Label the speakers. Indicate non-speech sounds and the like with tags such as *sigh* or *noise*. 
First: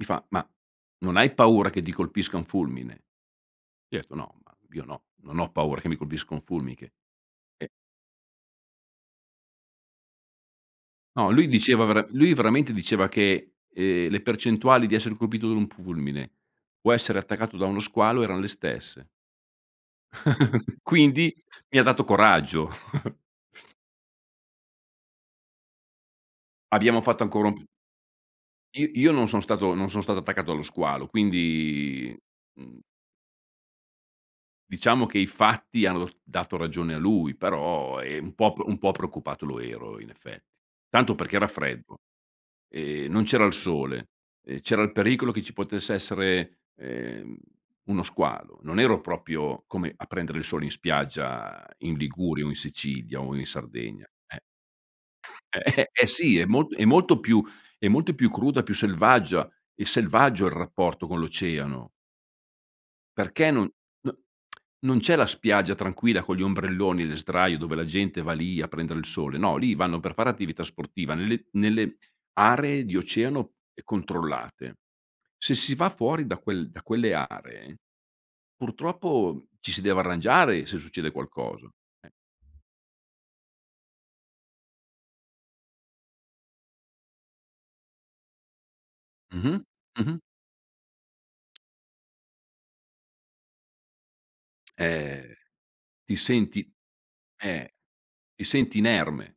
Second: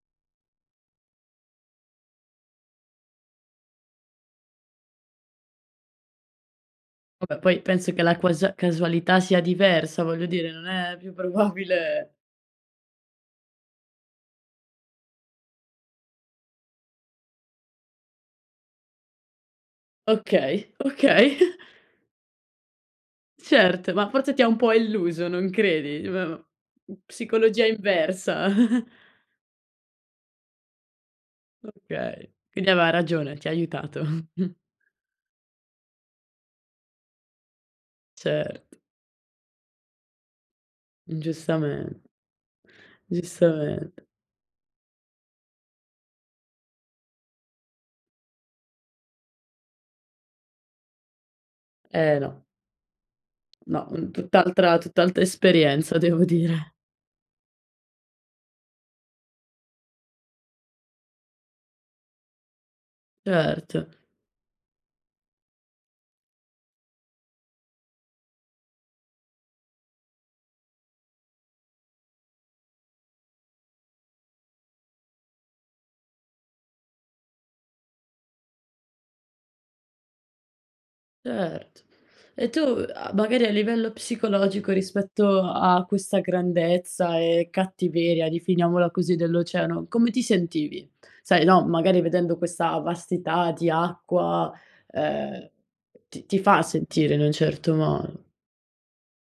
Speaker 1: Mi fa: "Ma, non hai paura che ti colpisca un fulmine?" Gli ho detto: "No, ma io no, non ho paura che mi colpisca un fulmine."
Speaker 2: Vabbè, poi
Speaker 1: E
Speaker 2: penso che la cuas casualità sia diversa, voglio dire, non è più
Speaker 1: No, lui diceva vera
Speaker 2: probabile
Speaker 1: lui veramente diceva che, ehm, le percentuali di essere colpito da un fulmine o essere attaccato da uno squalo erano le stesse.
Speaker 2: Okay,
Speaker 1: *chuckles* Quindi,
Speaker 2: okay. *chuckles*
Speaker 1: mi ha dato coraggio. *chuckles*
Speaker 2: Certo, ma forse ti ha un po' illuso, non credi? Eh beh ma
Speaker 1: Abbiamo
Speaker 2: mhmm,
Speaker 1: fatto ancora un p
Speaker 2: psicologia inversa. *chuckles*
Speaker 1: I io non sono stato non sono stato attaccato dallo squalo, quindi
Speaker 2: Okay. Quindi
Speaker 1: mh.
Speaker 2: aveva ragione, ti ha aiutato. *chuckles*
Speaker 1: Diciamo che i fatti hanno d dato ragione a lui, però è un po' p un
Speaker 2: Cert
Speaker 1: po' preoccupato lo ero in effetti. Tanto
Speaker 2: Mh,
Speaker 1: perché era freddo,
Speaker 2: giustamen
Speaker 1: ehm, non c'era il
Speaker 2: Giustamente.
Speaker 1: sole, ehm, c'era il pericolo che ci potesse essere, ehm, uno squalo; non ero proprio come a prendere il sole in spiaggia in
Speaker 2: Eh, no.
Speaker 1: Liguria o in Sicilia o in
Speaker 2: No.
Speaker 1: Sardegna,
Speaker 2: Un
Speaker 1: eh.
Speaker 2: tutt'altra tutt'altra
Speaker 1: Eh, *chuckles*
Speaker 2: esperienza
Speaker 1: eh,
Speaker 2: devo
Speaker 1: sì. È
Speaker 2: dire.
Speaker 1: molt è molto più è molto più cruda, più selvaggia. È selvaggio il rapporto con l'oceano. Perché non no
Speaker 2: Certo.
Speaker 1: *smacks lips* non c'è la spiaggia tranquilla con gli ombrelloni, le sdraie dove la gente va lì a prendere il sole. No, lì vanno per fare attività sportiva nelle nelle aree di oceano e controllate. Se si va fuori da quel da quelle aree, purtroppo ci si deve arrangiare se succede qualcosa, eh.
Speaker 2: Certo. E tu a magari a livello psicologico rispetto a questa grandezza e cattiveria, definiamola così,
Speaker 1: Mh-mh.
Speaker 2: dell'oceano, come
Speaker 1: Mh-mh.
Speaker 2: ti sentivi? Sai no, magari vedendo questa vastità di acqua,
Speaker 1: Eh.
Speaker 2: ehm,
Speaker 1: Ti
Speaker 2: ti ti fa
Speaker 1: senti
Speaker 2: sentire in un certo
Speaker 1: eh.
Speaker 2: modo.
Speaker 1: Ti senti inerme.